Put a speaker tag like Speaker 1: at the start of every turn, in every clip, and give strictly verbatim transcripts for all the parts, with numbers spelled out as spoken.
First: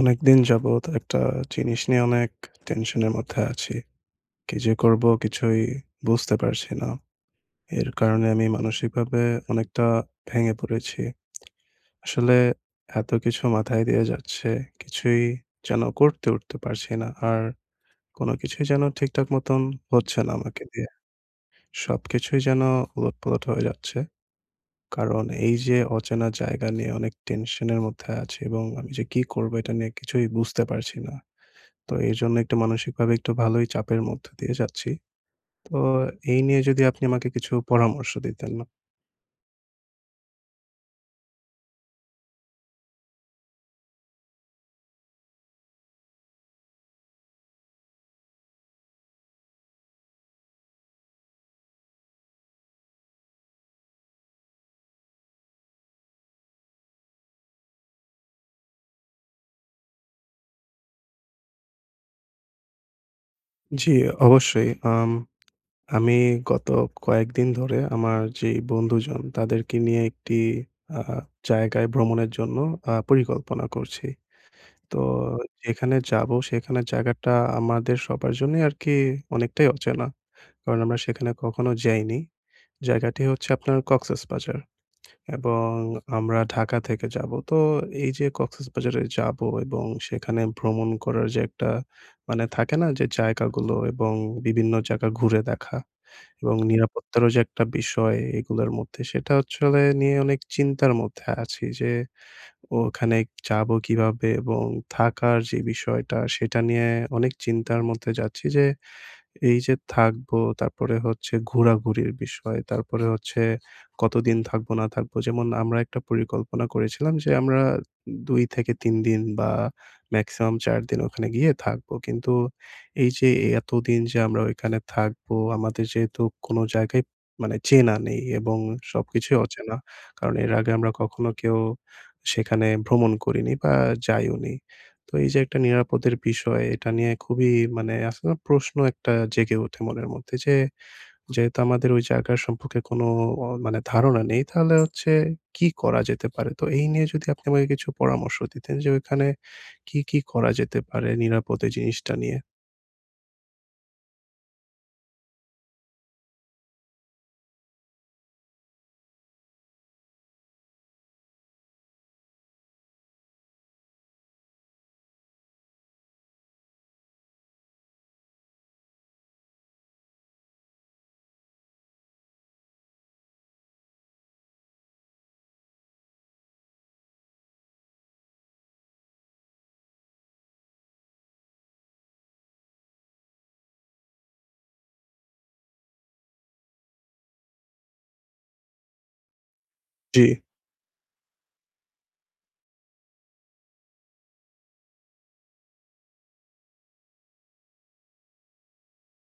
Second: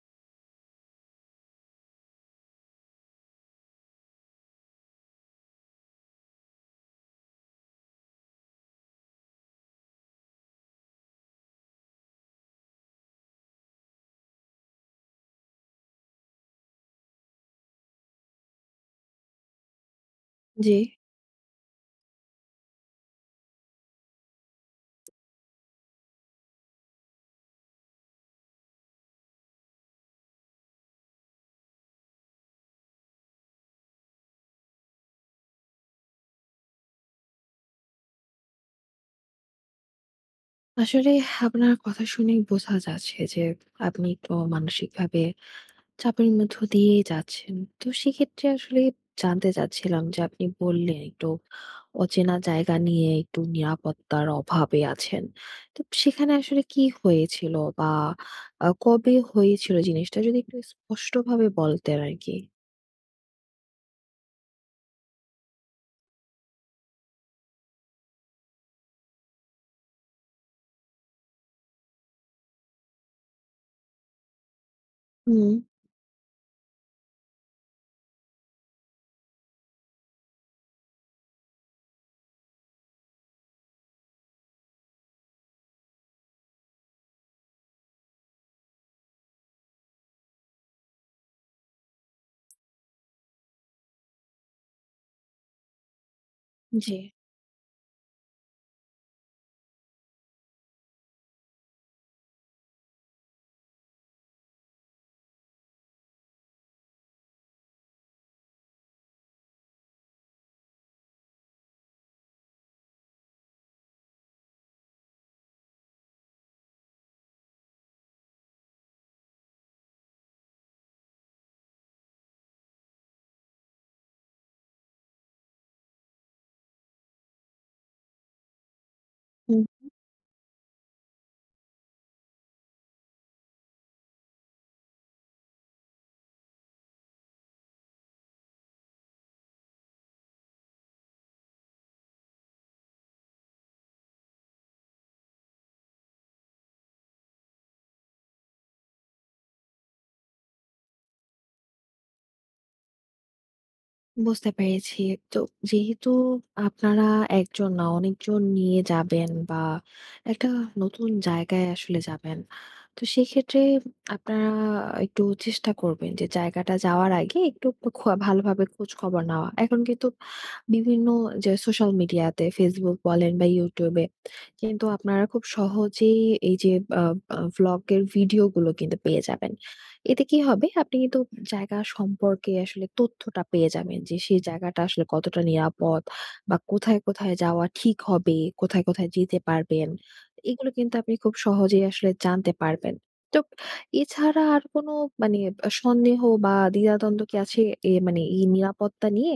Speaker 1: অনেকদিন যাবৎ একটা জিনিস নিয়ে অনেক টেনশনের মধ্যে আছি। কি যে করব কিছুই বুঝতে পারছি না। এর কারণে আমি মানসিকভাবে অনেকটা ভেঙে পড়েছি। আসলে এত কিছু মাথায় দিয়ে যাচ্ছে, কিছুই যেন করতে উঠতে পারছি না। আর কোনো কিছুই যেন ঠিকঠাক মতন হচ্ছে না আমাকে
Speaker 2: জি।
Speaker 1: দিয়ে। সবকিছুই যেন উলটপালট হয়ে যাচ্ছে। কারণ এই যে অচেনা জায়গা নিয়ে অনেক টেনশনের মধ্যে আছি এবং আমি যে কি করব এটা নিয়ে কিছুই বুঝতে পারছি না। তো এর জন্য একটু মানসিকভাবে একটু ভালোই চাপের মধ্য দিয়ে যাচ্ছি। তো এই নিয়ে যদি আপনি আমাকে কিছু পরামর্শ দিতেন। না।
Speaker 2: আসলে আপনার কথা শুনেই বোঝা যাচ্ছে যে আপনি একটু মানসিকভাবে চাপের মধ্য দিয়েই যাচ্ছেন। তো সেক্ষেত্রে আসলে জানতে চাচ্ছিলাম যে আপনি বললেন একটু অচেনা জায়গা নিয়ে একটু নিরাপত্তার অভাবে আছেন। তো সেখানে আসলে কি হয়েছিল বা আ কবে হয়েছিল জিনিসটা যদি একটু স্পষ্টভাবে বলতেন আরকি?
Speaker 1: জি, অবশ্যই। আম আমি গত কয়েকদিন ধরে আমার যেই বন্ধুজন তাদেরকে নিয়ে একটি আ জায়গায় ভ্রমণের জন্য আ পরিকল্পনা করছি। তো
Speaker 2: হুম,
Speaker 1: যেখানে যাবো সেখানের জায়গাটা আমাদের সবার জন্যই আরকি অনেকটাই অচেনা। কারণ আমরা সেখানে কখনো যাইনি। জায়গাটি হচ্ছে আপনার কক্সেস বাজার। এবং আমরা ঢাকা থেকে যাবো। তো এই যে কক্সবাজারে যাবো এবং সেখানে ভ্রমণ করার যে একটা মানে থাকে না যে জায়গাগুলো এবং বিভিন্ন জায়গা ঘুরে দেখা এবং
Speaker 2: জি।
Speaker 1: নিরাপত্তারও যে একটা বিষয় এগুলোর মধ্যে সেটা আসলে নিয়ে অনেক চিন্তার মধ্যে আছি যে ওখানে যাবো কিভাবে এবং থাকার যে বিষয়টা সেটা নিয়ে অনেক চিন্তার মধ্যে যাচ্ছি যে এই যে থাকবো, তারপরে হচ্ছে ঘোরাঘুরির বিষয়, তারপরে হচ্ছে কতদিন থাকবো না থাকবো। যেমন আমরা একটা পরিকল্পনা করেছিলাম যে আমরা দুই থেকে তিন দিন বা মেক্সিমাম চার দিন ওখানে গিয়ে থাকবো। কিন্তু এই যে এতদিন যে আমরা ওইখানে থাকবো, আমাদের যেহেতু কোনো জায়গায় মানে চেনা নেই এবং সবকিছুই অচেনা। কারণ এর আগে আমরা কখনো কেউ সেখানে ভ্রমণ করিনি বা যাইওনি। তো এই যে একটা নিরাপদের বিষয় এটা নিয়ে খুবই মানে আছে না প্রশ্ন একটা জেগে ওঠে মনের মধ্যে যে, যেহেতু আমাদের ওই জায়গা সম্পর্কে কোনো অ মানে ধারণা নেই তাহলে হচ্ছে কি করা যেতে পারে? তো এই নিয়ে যদি আপনি আমাকে কিছু পরামর্শ দিতেন যে ওইখানে কি, কি করা যেতে পারে নিরাপদে জিনিসটা নিয়ে?
Speaker 2: বুঝতে পেরেছি। তো যেহেতু আপনারা একজন না অনেকজন নিয়ে যাবেন বা একটা নতুন জায়গায় আসলে যাবেন। তো সেক্ষেত্রে আপনারা একটু চেষ্টা করবেন যে জায়গাটা যাওয়ার আগে একটু খোয়া ভালোভাবে খোঁজখবর নেওয়া। এখন কিন্তু বিভিন্ন যে সোশ্যাল মিডিয়াতে Facebook বলেন বা YouTube এ কিন্তু আপনারা খুব সহজেই এই যে আ আ ভ্লগের ভিডিওগুলো কিন্তু পেয়ে যাবেন। এতে কি হবে? আপনি কিন্তু জায়গা সম্পর্কে আসলে তথ্যটা পেয়ে যাবেন যে সেই জায়গাটা আসলে কতটা নিরাপদ বা কোথায়, কোথায় যাওয়া ঠিক হবে, কোথায়, কোথায় যেতে পারবেন।
Speaker 1: জি।
Speaker 2: এগুলো কিন্তু আপনি খুব সহজেই আসলে জানতে পারবেন। তো এছাড়া আর কোনো মানে আ সন্দেহ বা দ্বিধাদ্বন্দ্ব কি আছে এ মানে এই নিরাপত্তা নিয়ে?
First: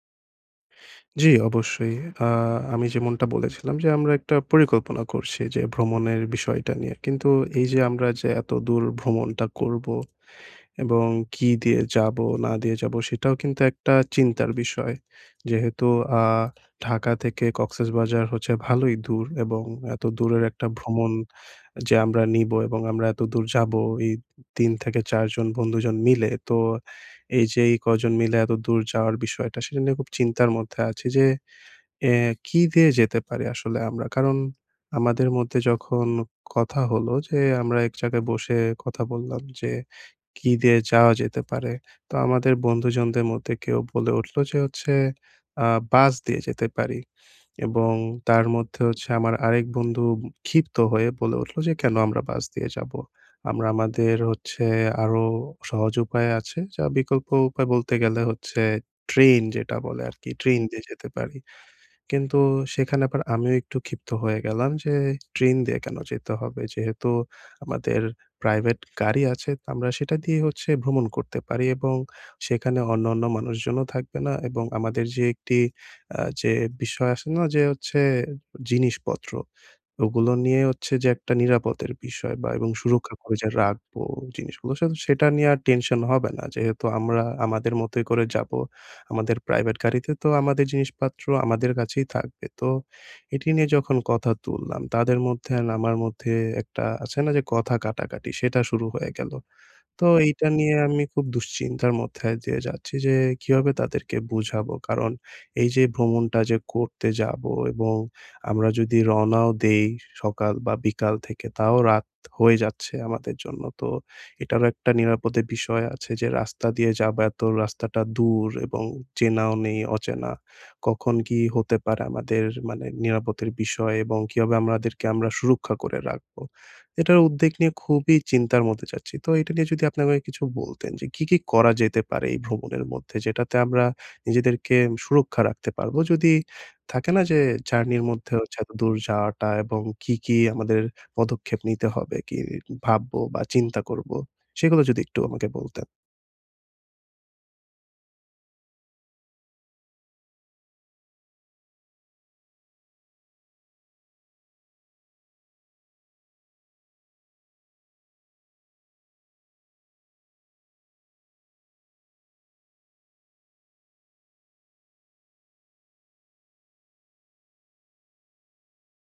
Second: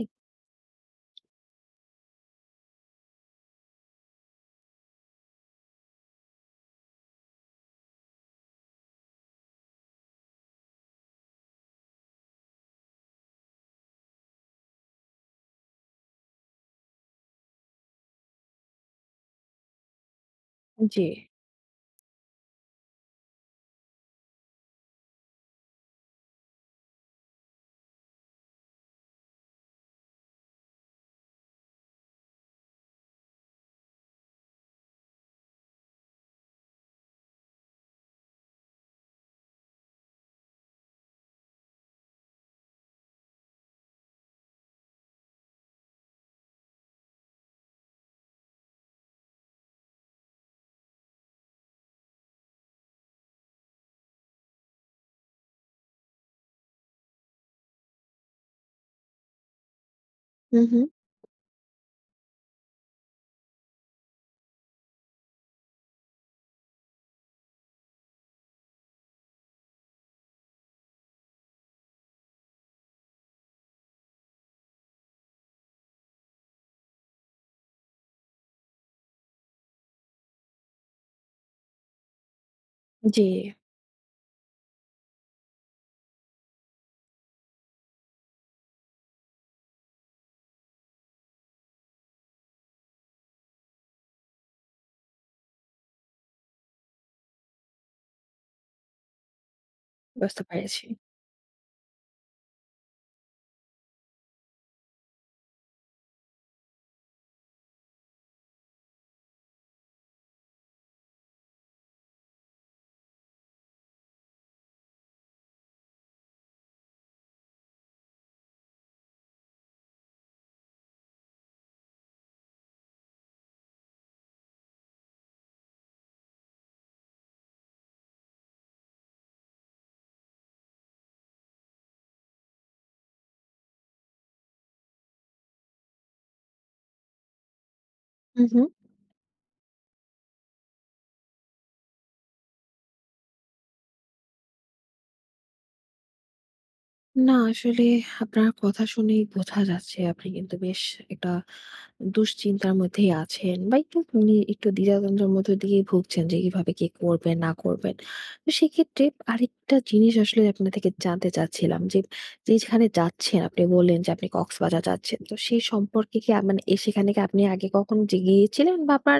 Speaker 1: জি, অবশ্যই। আ আমি যেমনটা বলেছিলাম যে আমরা একটা পরিকল্পনা করছি যে ভ্রমণের বিষয়টা নিয়ে। কিন্তু এই যে আমরা যে এত দূর ভ্রমণটা করব এবং কি দিয়ে যাবো, না দিয়ে যাবো সেটাও কিন্তু একটা চিন্তার বিষয়। যেহেতু আ ঢাকা থেকে কক্সেসবাজার হচ্ছে ভালোই দূর এবং এত দূরের একটা
Speaker 2: জি।
Speaker 1: ভ্রমণ যে আমরা নিবো এবং আমরা এত দূর যাবো এই তিন থেকে চার জন বন্ধুজন মিলে। তো এই যে এই কজন মিলে এত দূর যাওয়ার বিষয়টা সেটা নিয়ে খুব চিন্তার মধ্যে আছি যে এ কি দিয়ে যেতে পারি আসলে আমরা? কারণ আমাদের মধ্যে যখন কথা হলো যে আমরা এক জায়গায় বসে কথা বললাম যে কি দিয়ে যাওয়া যেতে পারে? তো আমাদের বন্ধুজনদের মধ্যে কেউ বলে উঠল যে হচ্ছে আ বাস দিয়ে যেতে পারি। এবং তার মধ্যে হচ্ছে আমার আরেক বন্ধু ক্ষিপ্ত হয়ে বলে উঠল যে, "কেন আমরা বাস দিয়ে যাবো? আমরা আমাদের হচ্ছে আরো সহজ উপায় আছে।" যা বিকল্প উপায় বলতে গেলে হচ্ছে ট্রেন যেটা বলে আরকি,
Speaker 2: হু,
Speaker 1: ট্রেন
Speaker 2: হু।
Speaker 1: দিয়ে যেতে পারি। কিন্তু সেখানে আবার আমিও একটু ক্ষিপ্ত হয়ে গেলাম যে ট্রেন দিয়ে কেন যেতে হবে? যেহেতু আমাদের প্রাইভেট গাড়ি আছে আমরা সেটা দিয়ে হচ্ছে ভ্রমণ করতে পারি এবং সেখানে অন্যান্য মানুষজনও থাকবে না এবং আমাদের যে একটি আ যে বিষয় আসে না যে হচ্ছে জিনিসপত্র ওগুলো নিয়ে হচ্ছে যে একটা নিরাপদের বিষয় বা এবং সুরক্ষা
Speaker 2: জি,
Speaker 1: করে যে রাখবো জিনিসগুলো সে সেটা নিয়ে আর টেনশন হবে না। যেহেতু আমরা আমাদের মতোই করে যাবো। আমাদের প্রাইভেট গাড়িতে তো আমাদের জিনিসপত্র আমাদের কাছেই থাকবে। তো এটি নিয়ে যখন কথা তুললাম তাদের মধ্যে আর আমার মধ্যে একটা আছে না যে কথা কাটাকাটি সেটা শুরু হয়ে গেল। তো
Speaker 2: বুঝতে
Speaker 1: এইটা নিয়ে
Speaker 2: পেরেছি।
Speaker 1: আমি খুব দুশ্চিন্তার মধ্যে দিয়ে যাচ্ছি যে কিভাবে তাদেরকে বুঝাবো। কারণ এই যে ভ্রমণটা যে করতে যাবো এবং আমরা যদি রওনাও দেই সকাল বা বিকাল থেকে তাও রাত হয়ে যাচ্ছে আমাদের জন্য। তো এটারও একটা নিরাপদে বিষয় আছে যে রাস্তা দিয়ে যাবো এত রাস্তাটা দূর এবং চেনাও নেই অচেনা। কখন কি হতে পারে আমাদের মানে নিরাপত্তার বিষয় এবং কিভাবে আমাদেরকে আমরা সুরক্ষা করে রাখবো। এটার উদ্বেগ নিয়ে খুবই চিন্তার মধ্যে যাচ্ছি। তো এটা নিয়ে যদি আপনি আমাকে কিছু বলতেন যে কি, কি করা যেতে পারে এই ভ্রমণের মধ্যে যেটাতে আমরা নিজেদেরকে সুরক্ষা রাখতে পারবো? যদি থাকে না যে জার্নির মধ্যে
Speaker 2: হু,
Speaker 1: হচ্ছে
Speaker 2: হু।
Speaker 1: এত দূর যাওয়াটা এবং কি, কি আমাদের পদক্ষেপ নিতে হবে, কি ভাববো বা চিন্তা করবো? সেগুলো যদি একটু আমাকে বলতেন।
Speaker 2: না আসলে আপনার কথা শুনেই বোঝা যাচ্ছে আপনি কিন্তু বেশ একটা দুশ্চিন্তার মধ্যেই আছেন বা একটু উনি একটু দ্বিধাদ্বন্দ্বের মধ্যে দিয়ে ভুগছেন যে কিভাবে কি করবেন না করবেন। তো সেক্ষেত্রে আরেকটা জিনিস আসলে আপনার থেকে জানতে চাচ্ছিলাম যে যেখানে যাচ্ছেন আপনি বললেন যে আপনি কক্সবাজার যাচ্ছেন, তো সেই সম্পর্কে কি আ- মানে এ সেখানে কি আপনি আগে কখনো যে গিয়েছিলেন বা আপনার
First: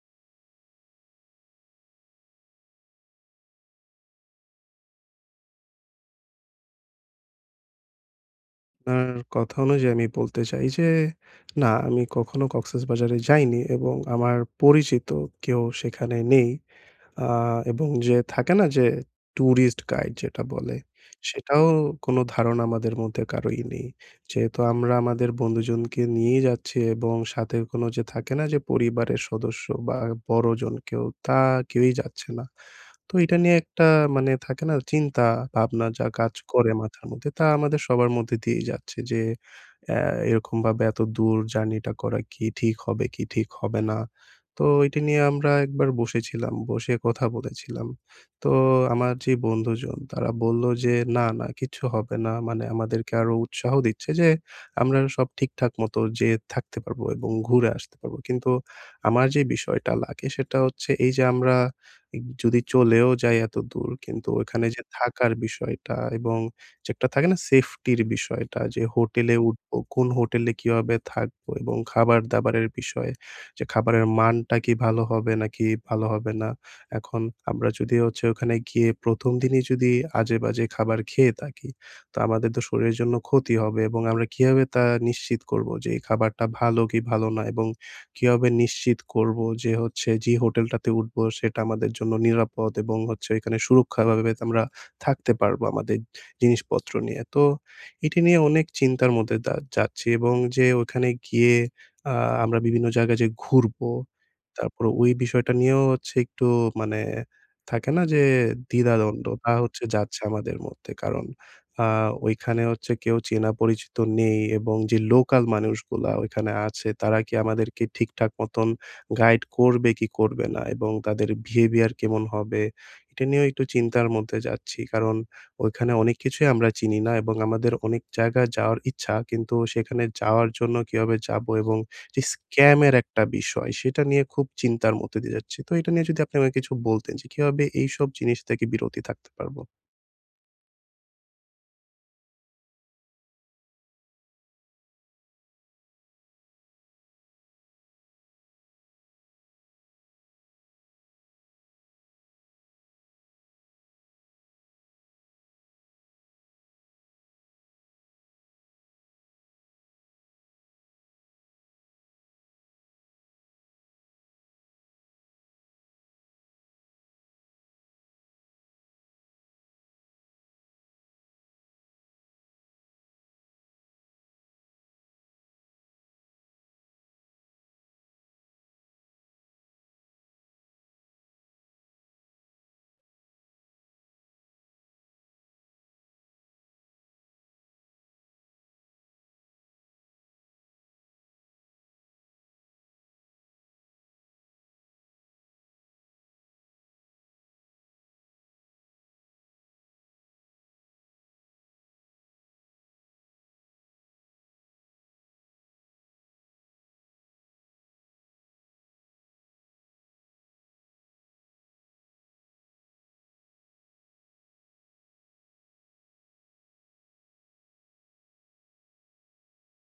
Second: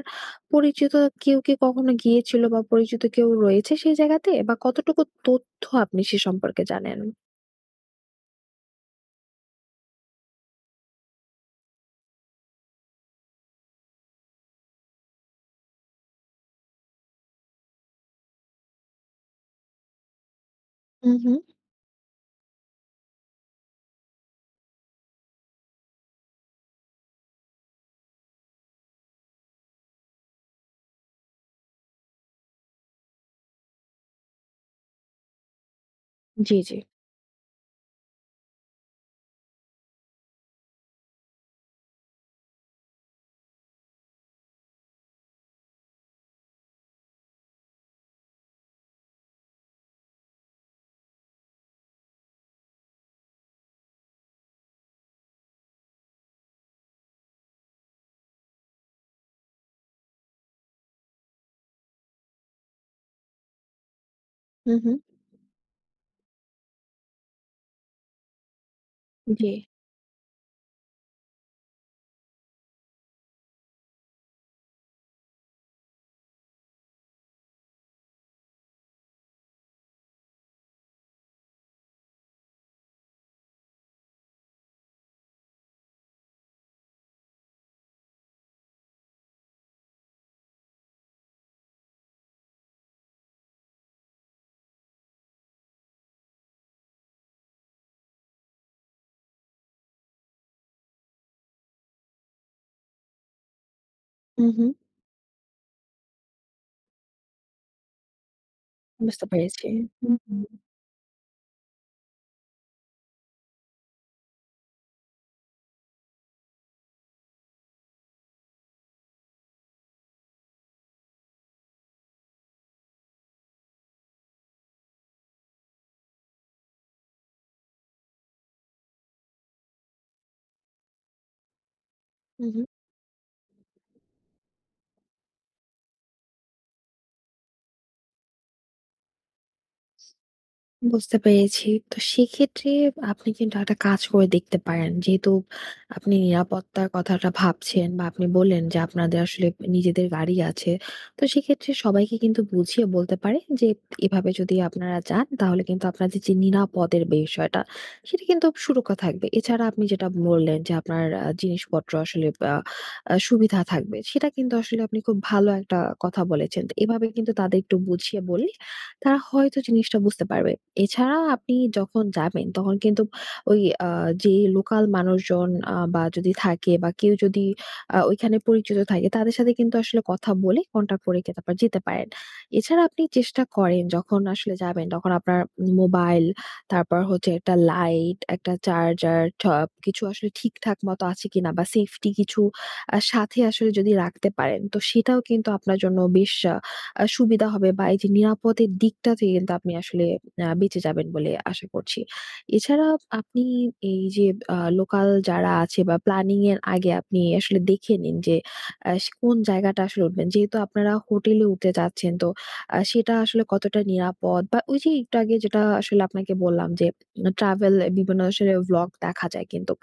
Speaker 2: পরিচিত কেউ কি কখনো গিয়েছিল বা পরিচিত কেউ রয়েছে সেই জায়গাতে বা কতটুকু তথ্য আপনি সে সম্পর্কে জানেন?
Speaker 1: আপনার কথা অনুযায়ী আমি বলতে চাই যে না আমি কখনো কক্সেসবাজারে যাইনি এবং আমার পরিচিত কেউ সেখানে নেই। আ এবং যে থাকে না যে টুরিস্ট গাইড যেটা বলে,
Speaker 2: হুম, হুম।
Speaker 1: সেটাও কোনো ধারণা আমাদের মধ্যে কারোই নেই। যেহেতু আমরা আমাদের বন্ধুজনকে নিয়েই যাচ্ছি এবং সাথে কোনো যে থাকে না যে পরিবারের সদস্য বা বড়জন কেউ, তা কেউই যাচ্ছে না। তো এটা নিয়ে একটা মানে থাকে না চিন্তা ভাবনা যা কাজ
Speaker 2: জি,
Speaker 1: করে
Speaker 2: জি।
Speaker 1: মাথার মধ্যে, তা আমাদের সবার মধ্যে দিয়েই যাচ্ছে যে অ্যা এরকমভাবে এত দূর জার্নিটা করা কি ঠিক হবে কি ঠিক হবে না? তো এটা নিয়ে আমরা একবার বসেছিলাম, বসে কথা বলেছিলাম। তো আমার যে বন্ধুজন তারা বলল যে, "না, না কিচ্ছু হবে না।" মানে আমাদেরকে আরো উৎসাহ দিচ্ছে যে, আমরা সব ঠিকঠাক মতো যেয়ে থাকতে পারবো এবং ঘুরে আসতে পারবো। কিন্তু আমার যে বিষয়টা লাগে সেটা হচ্ছে এই যে আমরা যদি চলেও যাই এত দূর কিন্তু ওখানে
Speaker 2: হু,
Speaker 1: যে
Speaker 2: হু।
Speaker 1: থাকার বিষয়টা এবং যে একটা থাকে না সেফটির বিষয়টা যে হোটেলে
Speaker 2: জি।
Speaker 1: উঠবো, কোন হোটেলে কিভাবে থাকবো এবং খাবার-দাবারের বিষয় যে খাবারের মানটা কি ভালো হবে নাকি ভালো হবে না। এখন আমরা যদি হচ্ছে ওখানে গিয়ে প্রথম দিনই যদি আজেবাজে খাবার খেয়ে থাকি, তো আমাদের তো শরীরের জন্য ক্ষতি হবে এবং আমরা কিভাবে তা নিশ্চিত করবো যে এই খাবারটা ভালো কি ভালো না এবং কিভাবে নিশ্চিত করবো যে হচ্ছে যে হোটেলটাতে উঠবো সেটা আমাদের জন্য নিরাপদ এবং হচ্ছে এখানে সুরক্ষাভাবে আমরা থাকতে পারবো আমাদের জিনিসপত্র নিয়ে। তো এটি নিয়ে অনেক চিন্তার মধ্যে দা যাচ্ছি এবং যে ওখানে গিয়ে আ আমরা বিভিন্ন জায়গায় যে ঘুরবো,
Speaker 2: হু, হু।
Speaker 1: তারপরে ওই বিষয়টা নিয়েও হচ্ছে একটু মানে থাকে না যে
Speaker 2: বুঝতে
Speaker 1: দ্বিধাদ্বন্দ্ব তা
Speaker 2: পেরেছি।
Speaker 1: হচ্ছে
Speaker 2: হু,
Speaker 1: যাচ্ছে
Speaker 2: হু।
Speaker 1: আমাদের মধ্যে। কারণ আ ওইখানে হচ্ছে কেউ চেনা পরিচিত নেই এবং যে লোকাল মানুষগুলা ওইখানে আছে তারা কি আমাদেরকে ঠিকঠাক মতন গাইড করবে কি করবে না এবং তাদের বিহেভিয়ার কেমন হবে? এটা নিয়েও একটু চিন্তার মধ্যে যাচ্ছি। কারণ ওইখানে অনেক কিছুই আমরা চিনি না এবং আমাদের অনেক জায়গায় যাওয়ার ইচ্ছা কিন্তু সেখানে যাওয়ার জন্য কিভাবে যাবো এবং যে
Speaker 2: হু,
Speaker 1: স্ক্যামের একটা বিষয়, সেটা নিয়ে খুব চিন্তার মধ্যে দিয়ে যাচ্ছি। তো এটা নিয়ে যদি আপনি আমাকে কিছু বলতেন যে কিভাবে এইসব জিনিস থেকে বিরতি থাকতে পারবো?
Speaker 2: বুঝতে পেরেছি। তো সেক্ষেত্রে আপনি কিন্তু একটা কাজ করে দেখতে পারেন। যেহেতু আপনি নিরাপত্তার কথাটা ভাবছেন বা আপনি বললেন যে আপনাদের আসলে নিজেদের গাড়ি আছে। তো সেক্ষেত্রে সবাইকে কিন্তু বুঝিয়ে বলতে পারেন যে এভাবে যদি আপনারা যান তাহলে কিন্তু আপনাদের যে নিরাপদের বিষয়টা সেটা কিন্তু সুরক্ষা থাকবে। এছাড়া আপনি যেটা বললেন যে আপনার আ জিনিসপত্র আসলে আ আ সুবিধা থাকবে। সেটা কিন্তু আসলে আপনি খুব ভালো একটা কথা বলেছেন। তো এভাবে কিন্তু তাদের একটু বুঝিয়ে বললে তারা হয়তো জিনিসটা বুঝতে পারবে। এছাড়া আপনি যখন যাবেন তখন কিন্তু ওই আ যে লোকাল মানুষজন আ বা যদি থাকে বা কেউ যদি আ ওইখানে পরিচিত থাকে তাদের সাথে কিন্তু আসলে কথা বলে কনট্যাক্ট করে কে তারপর যেতে পারেন। এছাড়া আপনি চেষ্টা করেন যখন আসলে যাবেন তখন আপনার মোবাইল, তারপর হচ্ছে একটা লাইট, একটা চার্জার সবকিছু আসলে ঠিকঠাক মতো আছে কিনা বা সেফটি কিছু আ সাথে আসলে যদি রাখতে পারেন তো সেটাও কিন্তু আপনার জন্য বেশ আ আ সুবিধা হবে, বা এই যে নিরাপদের দিকটা থেকে কিন্তু আপনি আসলে আ বেঁচে যাবেন বলে আশা করছি। এছাড়া আপনি এই যে আ লোকাল যারা আছে বা প্ল্যানিং এর আগে আপনি আসলে দেখে নিন যে আ সে কোন জায়গাটা আসলে উঠবেন। যেহেতু আপনারা হোটেলে উঠতে চাচ্ছেন তো আ সেটা আসলে কতটা নিরাপদ, বা ওই যে একটু আগে যেটা আসলে আপনাকে বললাম যে ট্রাভেল বিভিন্ন আসলে ভ্লগ দেখা যায় কিন্তু,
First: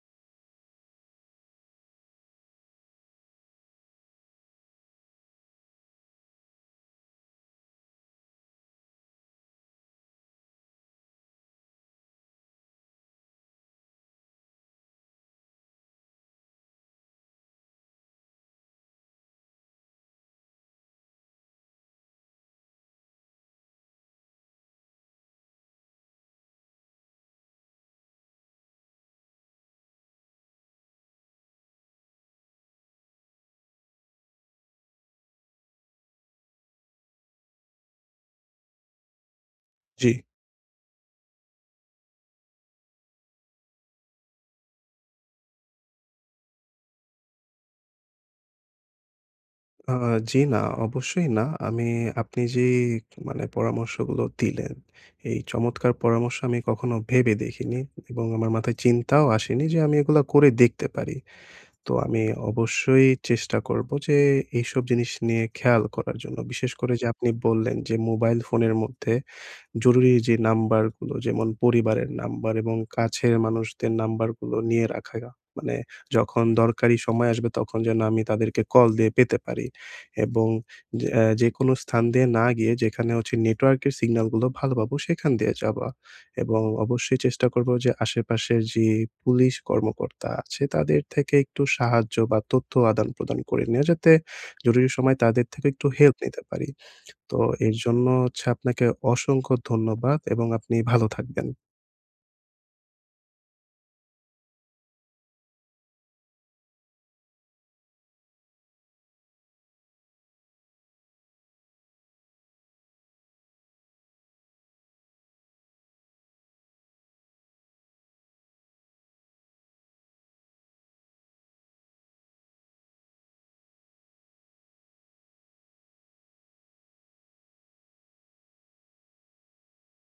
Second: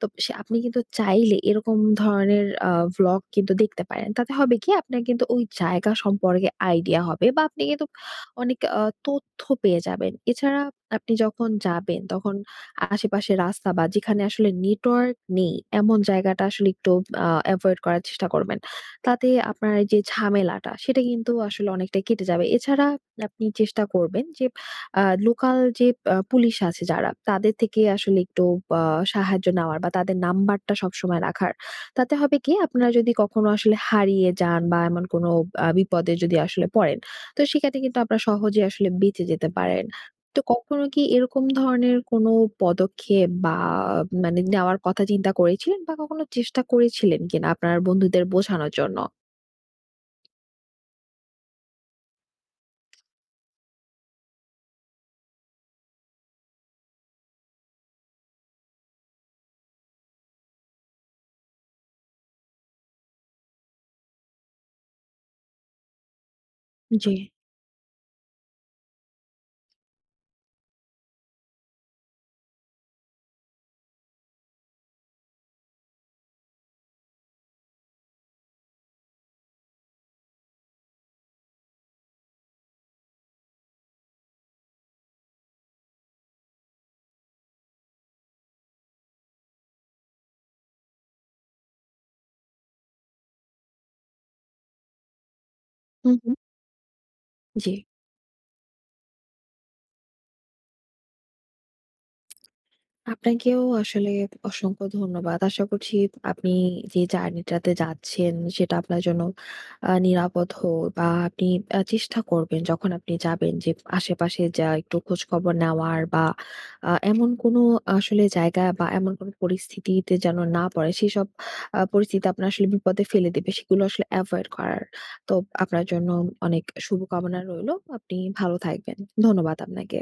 Speaker 2: তো সে আপনি কিন্তু চাইলে এরকম ধরনের আ ভ্লগ কিন্তু দেখতে পারেন। তাতে হবে কি? আপনার কিন্তু ওই জায়গা সম্পর্কে আইডিয়া হবে বা আপনি কিন্তু অনেক আ তথ্য পেয়ে যাবেন। এছাড়া আপনি যখন যাবেন তখন আশেপাশে রাস্তা বা যেখানে আসলে নেটওয়ার্ক নেই এমন জায়গাটা আসলে একটু আ এভয়েড করার চেষ্টা করবেন। তাতে আপনার এই যে ঝামেলাটা সেটা কিন্তু আসলে অনেকটাই কেটে যাবে। এছাড়া আপনি চেষ্টা করবেন যে আ লোকাল যে আ পুলিশ আছে যারা, তাদের থেকে আসলে একটু আ সাহায্য নেওয়ার বা তাদের নাম্বারটা সবসময় রাখার। তাতে হবে কি, আপনারা যদি কখনো আসলে হারিয়ে যান বা এমন কোনো আ বিপদে যদি আসলে পড়েন, তো সেখানে কিন্তু আপনারা সহজেই আসলে বেঁচে যেতে পারেন।
Speaker 1: জি।
Speaker 2: তো কখনো কি এরকম ধরনের কোনো পদক্ষেপ বা মানে নেওয়ার কথা চিন্তা করেছিলেন বা কখনো চেষ্টা করেছিলেন কিনা আপনার বন্ধুদের বোঝানোর জন্য?
Speaker 1: আ জি না, অবশ্যই না। আমি আপনি যে মানে পরামর্শগুলো দিলেন, এই চমৎকার পরামর্শ আমি কখনো ভেবে দেখিনি এবং আমার মাথায় চিন্তাও আসেনি যে আমি এগুলা করে দেখতে পারি। তো আমি অবশ্যই চেষ্টা করব যে এইসব জিনিস নিয়ে খেয়াল করার জন্য। বিশেষ করে যে
Speaker 2: জি।
Speaker 1: আপনি বললেন যে মোবাইল ফোনের মধ্যে জরুরি যে নাম্বারগুলো যেমন পরিবারের নাম্বার এবং কাছের মানুষদের নাম্বারগুলো নিয়ে রাখা। মানে যখন দরকারি সময় আসবে তখন যেন আমি তাদেরকে কল দিয়ে পেতে পারি এবং যে অ্যা যেকোনো স্থান দিয়ে না গিয়ে যেখানে হচ্ছে নেটওয়ার্কের সিগন্যালগুলো ভালো পাবো সেখান দিয়ে যাওয়া এবং অবশ্যই চেষ্টা করব যে আশেপাশের যে পুলিশ কর্মকর্তা আছে তাদের থেকে একটু সাহায্য বা তথ্য আদান-প্রদান করে নেওয়া যাতে জরুরি সময় তাদের থেকে একটু
Speaker 2: হুম,
Speaker 1: হেল্প
Speaker 2: হুম।
Speaker 1: নিতে পারি। তো
Speaker 2: জি।
Speaker 1: এর জন্য হচ্ছে আপনাকে অসংখ্য ধন্যবাদ এবং আপনি ভালো থাকবেন।
Speaker 2: আপনাকেও আসলে অসংখ্য ধন্যবাদ। আশা করছি আপনি যে জার্নিটাতে যাচ্ছেন সেটা আপনার জন্য আ নিরাপদ হোক, বা আপনি আ চেষ্টা করবেন যখন আপনি যাবেন যে আশেপাশে যা একটু খোঁজখবর নেওয়ার বা আ এমন কোনো আসলে জায়গা বা এমন কোনো পরিস্থিতিতে যেন না পড়ে সেসব আ পরিস্থিতি আপনার আসলে বিপদে ফেলে দেবে সেগুলো আসলে এভয়েড করার। তো আপনার জন্য অনেক শুভকামনা রইলো। আপনি ভালো থাকবেন। ধন্যবাদ আপনাকে।